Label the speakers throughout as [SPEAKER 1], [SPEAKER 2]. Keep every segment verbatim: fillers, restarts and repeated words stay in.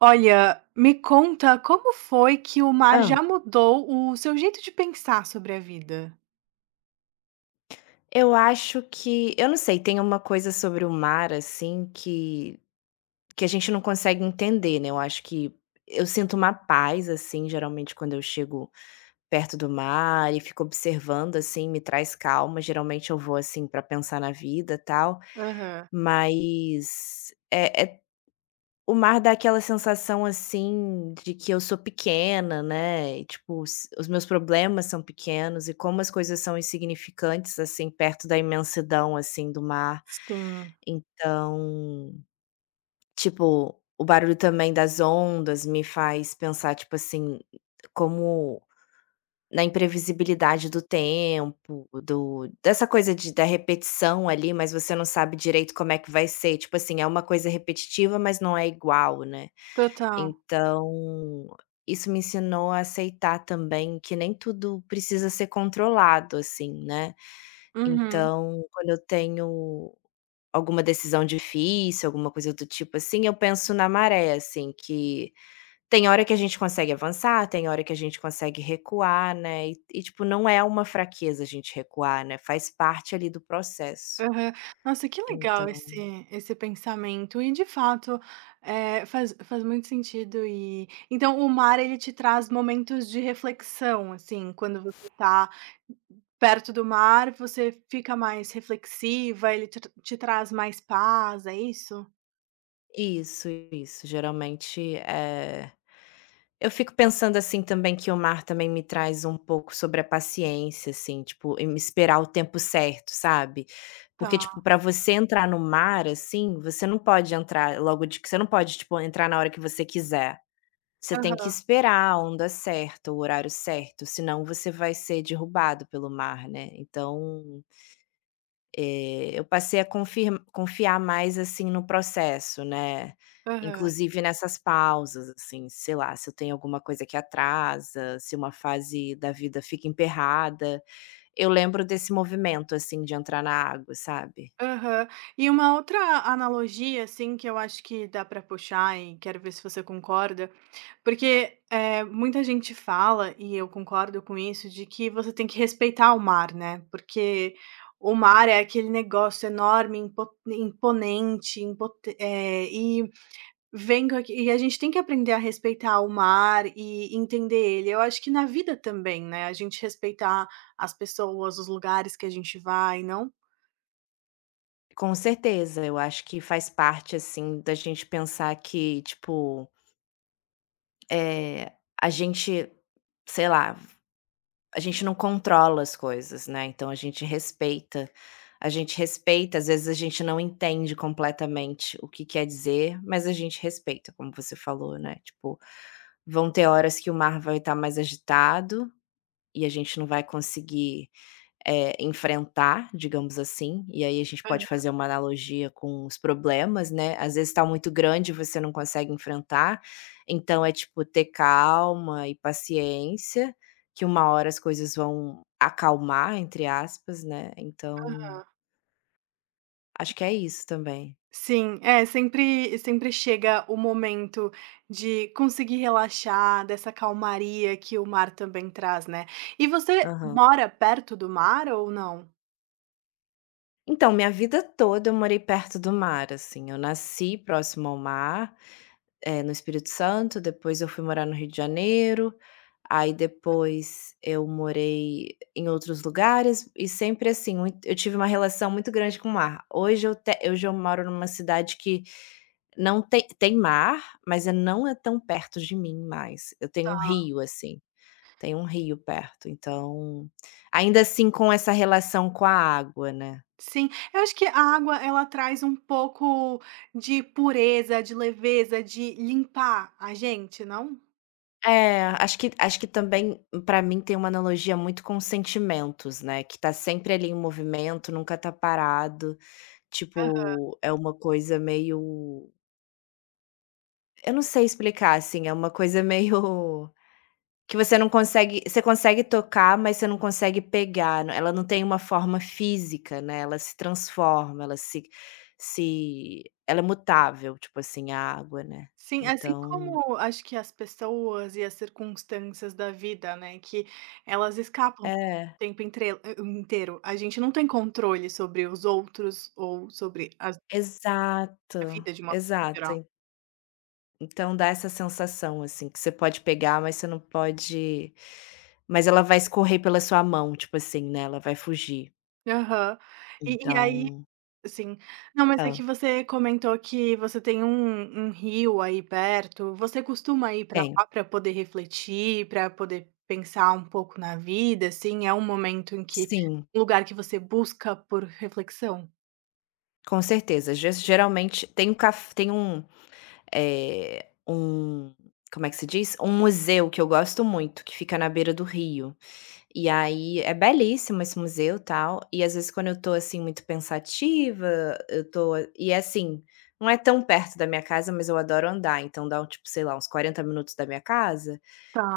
[SPEAKER 1] Olha, me conta como foi que o mar
[SPEAKER 2] Hã.
[SPEAKER 1] já mudou o seu jeito de pensar sobre a vida?
[SPEAKER 2] Eu acho que eu não sei. Tem uma coisa sobre o mar, assim, que que a gente não consegue entender, né. Eu acho que eu sinto uma paz, assim, geralmente quando eu chego perto do mar e fico observando, assim, me traz calma. Geralmente eu vou, assim, pra pensar na vida, tal.
[SPEAKER 1] Aham.
[SPEAKER 2] mas é é O mar dá aquela sensação, assim, de que eu sou pequena, né, e tipo, os os meus problemas são pequenos e como as coisas são insignificantes, assim, perto da imensidão, assim, do mar.
[SPEAKER 1] Sim,
[SPEAKER 2] Então, tipo, o barulho também das ondas me faz pensar, tipo assim, como na imprevisibilidade do tempo, do dessa coisa de da repetição ali, mas você não sabe direito como é que vai ser, tipo assim, é uma coisa repetitiva, mas não é igual, né.
[SPEAKER 1] total.
[SPEAKER 2] Então, isso me ensinou a aceitar também que nem tudo precisa ser controlado, assim, né.
[SPEAKER 1] Uhum,
[SPEAKER 2] Então, quando eu tenho alguma decisão difícil, alguma coisa do tipo assim, eu penso na maré, assim, que tem hora que a gente consegue avançar, tem hora que a gente consegue recuar, né, e e tipo, não é uma fraqueza a gente recuar, né, faz parte ali do processo.
[SPEAKER 1] aham. Nossa, que legal
[SPEAKER 2] Então,
[SPEAKER 1] esse esse pensamento e de fato, eh, faz faz muito sentido. E então o mar, ele te traz momentos de reflexão, assim, quando você tá perto do mar, você fica mais reflexiva, ele te te traz mais paz, é isso?
[SPEAKER 2] isso, isso, geralmente, é eu fico pensando, assim, também que o mar também me traz um pouco sobre a paciência, assim, tipo, em esperar o tempo certo, sabe. Porque, tipo,
[SPEAKER 1] Tá.
[SPEAKER 2] para você entrar no mar, assim, você não pode entrar logo de que você não pode, tipo, entrar na hora que você quiser. Você tem que
[SPEAKER 1] Aham,
[SPEAKER 2] esperar a onda certa, o horário certo, senão você vai ser derrubado pelo mar, né. Então, é, eu passei a confir confiar mais, assim, no processo, né,
[SPEAKER 1] aham.
[SPEAKER 2] inclusive nessas pausas, assim, sei lá, se eu tenho alguma coisa que atrasa, se uma fase da vida fica emperrada, eu lembro desse movimento, assim, de entrar na água, sabe.
[SPEAKER 1] Aham. E uma outra analogia, assim, que eu acho que dá para puxar, e quero ver se você concorda, porque, eh, muita gente fala, e eu concordo com isso, de que você tem que respeitar o mar, né, porque o mar é aquele negócio enorme, impo imponente, impote eh, e vem com aque e a gente tem que aprender a respeitar o mar e entender ele. Eu acho que na vida também, né, a gente respeitar as pessoas, os lugares que a gente vai, não?
[SPEAKER 2] Com certeza, eu acho que faz parte, assim, da gente pensar que, tipo, eh, a gente, sei lá, a gente não controla as coisas, né, então a gente respeita. A gente respeita, às vezes a gente não entende completamente o que quer dizer, mas a gente respeita, como você falou, né, tipo, vão ter horas que o mar vai estar mais agitado e a gente não vai conseguir eh, enfrentar, digamos assim, e aí a gente pode fazer uma analogia com os problemas, né, às vezes está muito grande e você não consegue enfrentar, então é tipo ter calma e paciência, que uma hora as coisas vão "acalmar", entre aspas, né, então acho que é isso também.
[SPEAKER 1] Sim, é, sempre sempre chega o momento de conseguir relaxar, dessa calmaria que o mar também traz, né. E você
[SPEAKER 2] Aham.
[SPEAKER 1] mora perto do mar ou não?
[SPEAKER 2] Então, minha vida toda eu morei perto do mar, assim, eu nasci próximo ao mar. É, no Espírito Santo. Depois eu fui morar no Rio de Janeiro, aí depois eu morei em outros lugares e sempre assim, mui eu tive uma relação muito grande com o mar. Hoje eu te hoje eu moro numa cidade que não tem tem mar, mas é não é tão perto de mim mais. Eu tenho um rio, assim, tem um rio perto, então ainda assim com essa relação com a água, né.
[SPEAKER 1] Sim, eu acho que a água, ela traz um pouco de pureza, de leveza, de limpar a gente, não?
[SPEAKER 2] É, acho que acho que também, pra mim, tem uma analogia muito com sentimentos, né, que tá sempre ali em movimento, nunca tá parado. Tipo, é uma coisa meio, eu não sei explicar, assim, é uma coisa meio que você não consegue você consegue tocar, mas você não consegue pegar, n- ela não tem uma forma física, né, ela se transforma, ela se se ela é mutável, tipo assim, a água, né.
[SPEAKER 1] Sim, assim
[SPEAKER 2] Então,
[SPEAKER 1] como acho que as pessoas e as circunstâncias da vida, né, que elas escapam o
[SPEAKER 2] é,
[SPEAKER 1] tempo entre eh, inteiro. A gente não tem controle sobre os outros ou sobre as a
[SPEAKER 2] exato,
[SPEAKER 1] vida de uma forma geral.
[SPEAKER 2] exato. Então dá essa sensação, assim, que você pode pegar, mas você não pode, mas ela vai escorrer pela sua mão, tipo assim, né, ela vai fugir.
[SPEAKER 1] Aham. E e aí
[SPEAKER 2] Então,
[SPEAKER 1] sim. Não, mas é
[SPEAKER 2] hã,
[SPEAKER 1] que você comentou que você tem um um rio aí perto. Você costuma ir pra
[SPEAKER 2] tenho.
[SPEAKER 1] lá pra poder refletir, pra poder pensar um pouco na vida, assim? É um momento em que
[SPEAKER 2] Sim,
[SPEAKER 1] um lugar que você busca por reflexão?
[SPEAKER 2] com certeza. Ge Geralmente tem um caf tem um, eh, um, como é que se diz? Um museu que eu gosto muito, que fica na beira do rio. E aí é belíssimo esse museu, tal, e às vezes quando eu tô, assim, muito pensativa, eu tô e é assim, não é tão perto da minha casa, mas eu adoro andar, então dá um, tipo, sei lá, uns quarenta minutos da minha casa,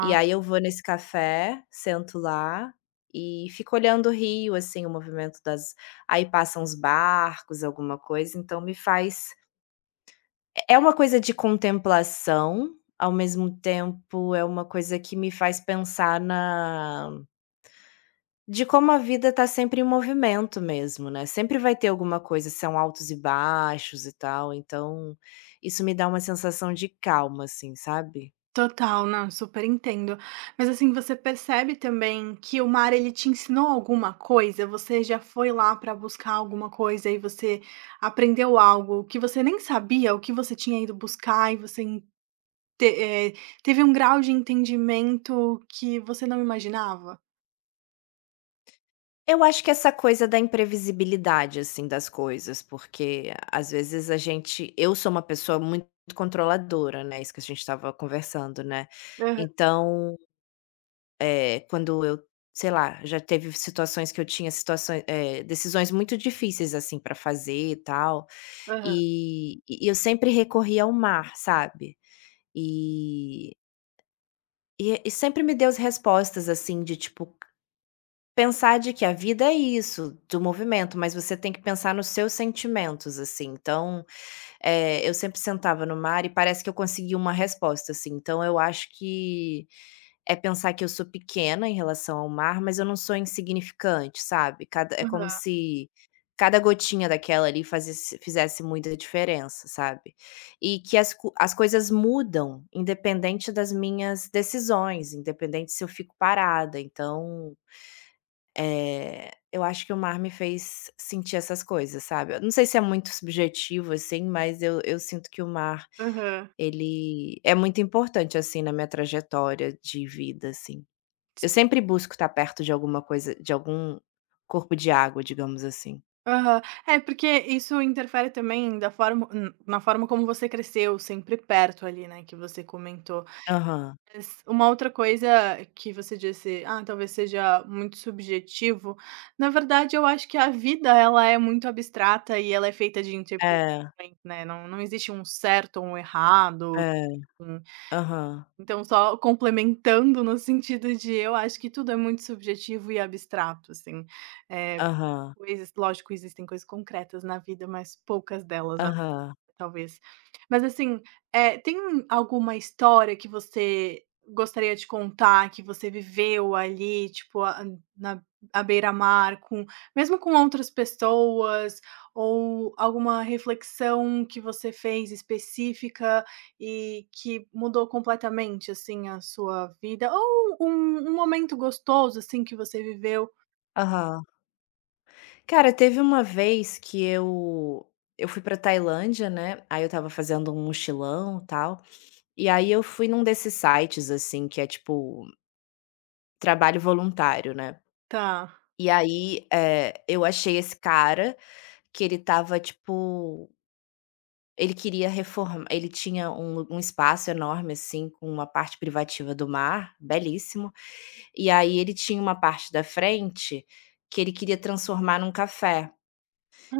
[SPEAKER 2] e aí eu vou nesse café, sento lá e fico olhando o rio, assim, o movimento das, aí passam os barcos, alguma coisa, então me faz, é uma coisa de contemplação, ao mesmo tempo é uma coisa que me faz pensar na, de como a vida tá sempre em movimento mesmo, né, sempre vai ter alguma coisa, são altos e baixos e tal, então isso me dá uma sensação de calma, assim, sabe.
[SPEAKER 1] total, não, super entendo. Mas assim, você percebe também que o mar, ele te ensinou alguma coisa? Você já foi lá para buscar alguma coisa e você aprendeu algo que você nem sabia, o que você tinha ido buscar, e você en- te- eh, teve um grau de entendimento que você não imaginava?
[SPEAKER 2] Eu acho que essa coisa da imprevisibilidade, assim, das coisas, porque às vezes a gente eu sou uma pessoa muito controladora, né, isso que a gente estava conversando, né.
[SPEAKER 1] Aham,
[SPEAKER 2] Então, eh, quando eu, sei lá, já teve situações que eu tinha situações eh, decisões muito difíceis, assim, para fazer e tal.
[SPEAKER 1] aham,
[SPEAKER 2] E e eu sempre recorri ao mar, sabe. E e e sempre me deu as respostas, assim, de tipo, pensar de que a vida é isso, do movimento, mas você tem que pensar nos seus sentimentos, assim. Então, eh, eu sempre sentava no mar e parece que eu consegui uma resposta, assim. Então eu acho que é pensar que eu sou pequena em relação ao mar, mas eu não sou insignificante, sabe. Cada É como
[SPEAKER 1] aham,
[SPEAKER 2] se cada gotinha daquela ali fazesse fizesse muita diferença, sabe. E que as co as coisas mudam independente das minhas decisões, independente se eu fico parada. Então, eh, eu acho que o mar me fez sentir essas coisas, sabe. Eu não sei se é muito subjetivo, assim, mas eu eu sinto que o mar,
[SPEAKER 1] aham.
[SPEAKER 2] ele é muito importante, assim, na minha trajetória de vida, assim. Eu sempre busco estar perto de alguma coisa de algum corpo de água, digamos assim.
[SPEAKER 1] É, porque isso interfere também da forma, n- na forma como você cresceu, sempre perto ali, né, que você comentou.
[SPEAKER 2] Aham.
[SPEAKER 1] Mas uma outra coisa que você disse: "Ah, talvez seja muito subjetivo", na verdade eu acho que a vida, ela é muito abstrata e ela é feita de
[SPEAKER 2] É,
[SPEAKER 1] interpretações, né, não não existe um certo ou um errado.
[SPEAKER 2] é.
[SPEAKER 1] Hum.
[SPEAKER 2] Aham,
[SPEAKER 1] Então só complementando no sentido de eu acho que tudo é muito subjetivo e abstrato, assim, é,
[SPEAKER 2] aham,
[SPEAKER 1] coisas lógico, existem coisas concretas na vida, mas poucas delas.
[SPEAKER 2] aham,
[SPEAKER 1] Talvez. Mas assim, é tem alguma história que você gostaria de contar, que você viveu ali, tipo, a na à beira-mar com mesmo com outras pessoas, ou alguma reflexão que você fez específica e que mudou completamente, assim, a sua vida, ou um um momento gostoso, assim, que você viveu?
[SPEAKER 2] aham. Cara, teve uma vez que eu eu fui pra Tailândia, né, aí eu estava fazendo um mochilão, tal, e aí eu fui num desses sites, assim, que é tipo trabalho voluntário, né.
[SPEAKER 1] Tá.
[SPEAKER 2] E aí, eh, eu achei esse cara que ele tava tipo, ele queria reformar. Ele tinha um lu um espaço enorme, assim, com uma parte privativa do mar, belíssimo, e aí ele tinha uma parte da frente que ele queria transformar num café.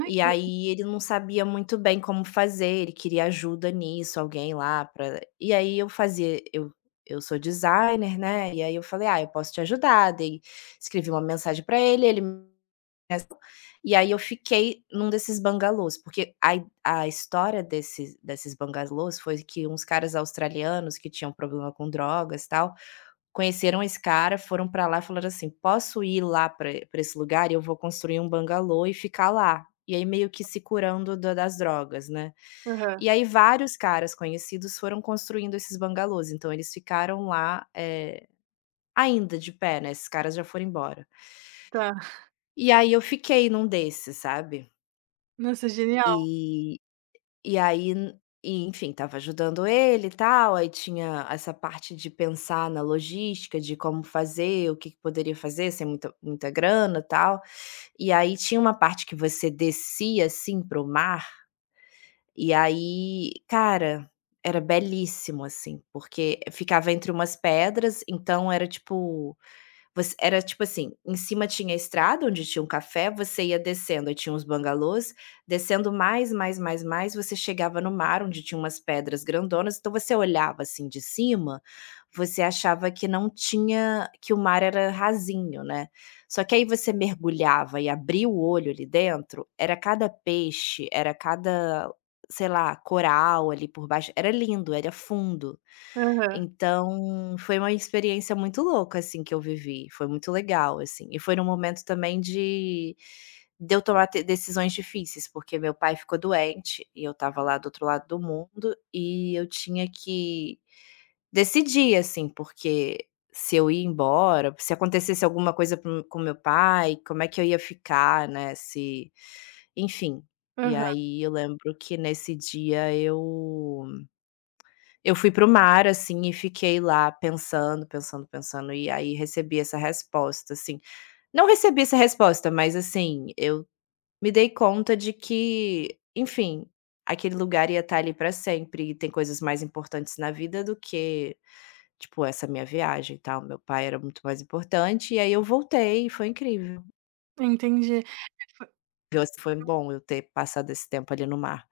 [SPEAKER 1] Ai
[SPEAKER 2] E
[SPEAKER 1] que le
[SPEAKER 2] aí ele não sabia muito bem como fazer, ele queria ajuda nisso, alguém lá para. E aí eu fazia, eu eu sou designer, né, e aí eu falei: "Ah, eu posso te ajudar", dei escrevi uma mensagem para ele, ele, e aí eu fiquei num desses bangalôs, porque a i a história desses desses bangalôs foi que uns caras australianos que tinham problema com drogas, e tal, conheceram esse cara, foram pra lá e falaram assim: "Posso ir lá pra pra esse lugar e eu vou construir um bangalô e ficar lá". E aí meio que se curando da das drogas, né.
[SPEAKER 1] aham,
[SPEAKER 2] E aí vários caras conhecidos foram construindo esses bangalôs, então eles ficaram lá, eh, ainda de pé, né. Esses caras já foram embora.
[SPEAKER 1] tá.
[SPEAKER 2] E aí eu fiquei num desses, sabe.
[SPEAKER 1] Nossa, genial.
[SPEAKER 2] E e aí n e enfim, estava ajudando ele e tal, aí tinha essa parte de pensar na logística, de como fazer, o que que poderia fazer sem muita muita grana, e tal. E aí tinha uma parte que você descia, assim, para o mar, e aí, cara, era belíssimo, assim, porque ficava entre umas pedras, então era tipo, você era tipo assim, em cima tinha a estrada onde tinha um café, você ia descendo, aí tinha uns bangalôs, descendo mais, mais, mais, mais, você chegava no mar onde tinha umas pedras grandonas, então você olhava assim de cima, você achava que não tinha, que o mar era rasinho, né. Só que aí você mergulhava e abria o olho ali dentro, era cada peixe, era cada, sei lá, coral ali por baixo, era lindo, era fundo.
[SPEAKER 1] Aham,
[SPEAKER 2] Então, foi uma experiência muito louca, assim, que eu vivi, foi muito legal, assim, e foi num momento também de de eu tomar te decisões difíceis, porque meu pai ficou doente e eu estava lá do outro lado do mundo e eu tinha que decidir, assim, porque se eu ia embora, se acontecesse alguma coisa com com meu pai, como é que eu ia ficar, né, se, enfim. E
[SPEAKER 1] aham,
[SPEAKER 2] aí eu lembro que nesse dia eu eu fui para o mar, assim, e fiquei lá pensando, pensando, pensando, e aí recebi essa resposta, assim. Não recebi essa resposta, mas assim, eu me dei conta de que, enfim, aquele lugar ia estar ali para sempre, e tem coisas mais importantes na vida do que, tipo, essa minha viagem e tal. Meu pai era muito mais importante, e aí eu voltei e foi incrível.
[SPEAKER 1] entendi.
[SPEAKER 2] Eu Foi bom eu ter passado esse tempo ali no mar.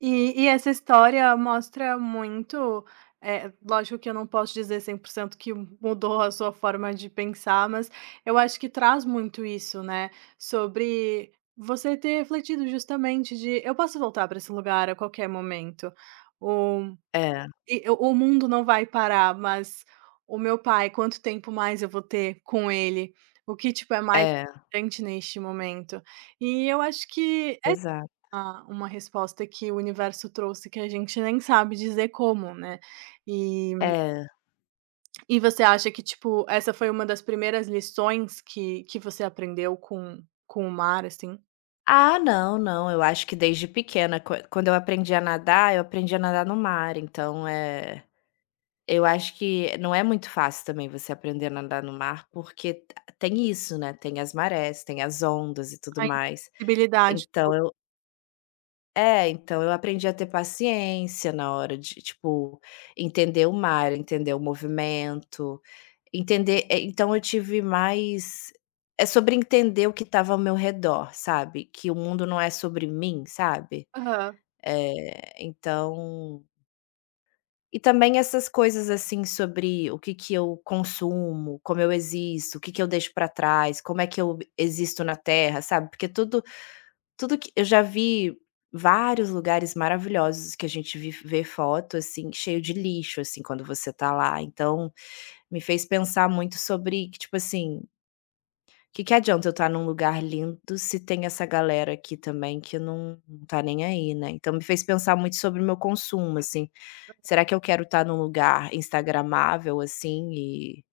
[SPEAKER 1] E e essa história mostra muito, eh, lógico que eu não posso dizer cem por cento que mudou a sua forma de pensar, mas eu acho que traz muito isso, né, sobre você ter refletido justamente de: "Eu posso voltar para esse lugar a qualquer momento. O
[SPEAKER 2] É,
[SPEAKER 1] e eu- o mundo não vai parar, mas o meu pai, quanto tempo mais eu vou ter com ele? O que, tipo, é mais
[SPEAKER 2] é,
[SPEAKER 1] importante neste momento?". E eu acho que é
[SPEAKER 2] exato.
[SPEAKER 1] uma uma resposta que o universo trouxe que a gente nem sabe dizer como, né. E
[SPEAKER 2] É.
[SPEAKER 1] e você acha que, tipo, essa foi uma das primeiras lições que que você aprendeu com com o mar, assim?
[SPEAKER 2] Ah, não, não, eu acho que desde pequena, quan quando eu aprendi a nadar, eu aprendi a nadar no mar, então, é. Eu acho que não é muito fácil também você aprender a nadar no mar, porque t tem isso, né, tem as marés, tem as ondas e tudo
[SPEAKER 1] A
[SPEAKER 2] mais.
[SPEAKER 1] invisibilidade.
[SPEAKER 2] Então eu é, então eu aprendi a ter paciência na hora de, tipo, entender o mar, entender o movimento, entender eh, então eu tive mais, é sobre entender o que estava ao meu redor, sabe, que o mundo não é sobre mim, sabe. Eh, então, e também essas coisas, assim, sobre o que que eu consumo, como eu existo, o que que eu deixo para trás, como é que eu existo na Terra, sabe, porque tudo tudo que eu já vi, vários lugares maravilhosos que a gente vi vê foto, assim, cheio de lixo, assim, quando você tá lá, então me fez pensar muito sobre que, tipo assim, que que adianta eu estar num lugar lindo se tem essa galera aqui também que não não tá nem aí, né. Então me fez pensar muito sobre o meu consumo, assim, será que eu quero estar num lugar instagramável, assim, e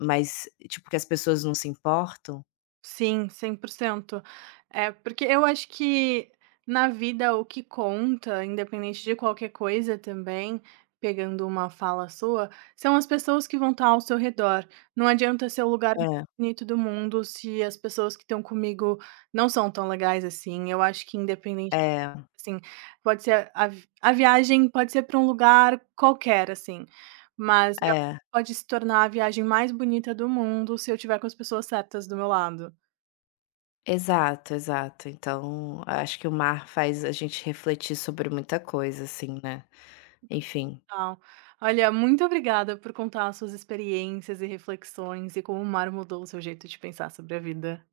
[SPEAKER 2] mas tipo que as pessoas não se importam?
[SPEAKER 1] Sim, cem por cento. É, porque eu acho que na vida o que conta, independente de qualquer coisa também, pegando uma fala sua, são as pessoas que vão estar ao seu redor. Não adianta ser o lugar mais
[SPEAKER 2] É,
[SPEAKER 1] bonito do mundo se as pessoas que estão comigo não são tão legais assim. Eu acho que independente,
[SPEAKER 2] é,
[SPEAKER 1] assim, pode ser a, vi- a viagem pode ser para um lugar qualquer, assim, mas ela
[SPEAKER 2] é.
[SPEAKER 1] pode se tornar a viagem mais bonita do mundo se eu tiver com as pessoas certas do meu lado.
[SPEAKER 2] Exato, exato. Então, acho que o mar faz a gente refletir sobre muita coisa, assim, né. Enfim.
[SPEAKER 1] Total. Olha, muito obrigada por contar as suas experiências e reflexões e como o mar mudou o seu jeito de pensar sobre a vida.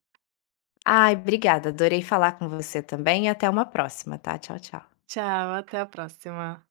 [SPEAKER 2] Ai, obrigada, adorei falar com você também e até uma próxima, tá. Tchau, tchau.
[SPEAKER 1] Tchau, até a próxima.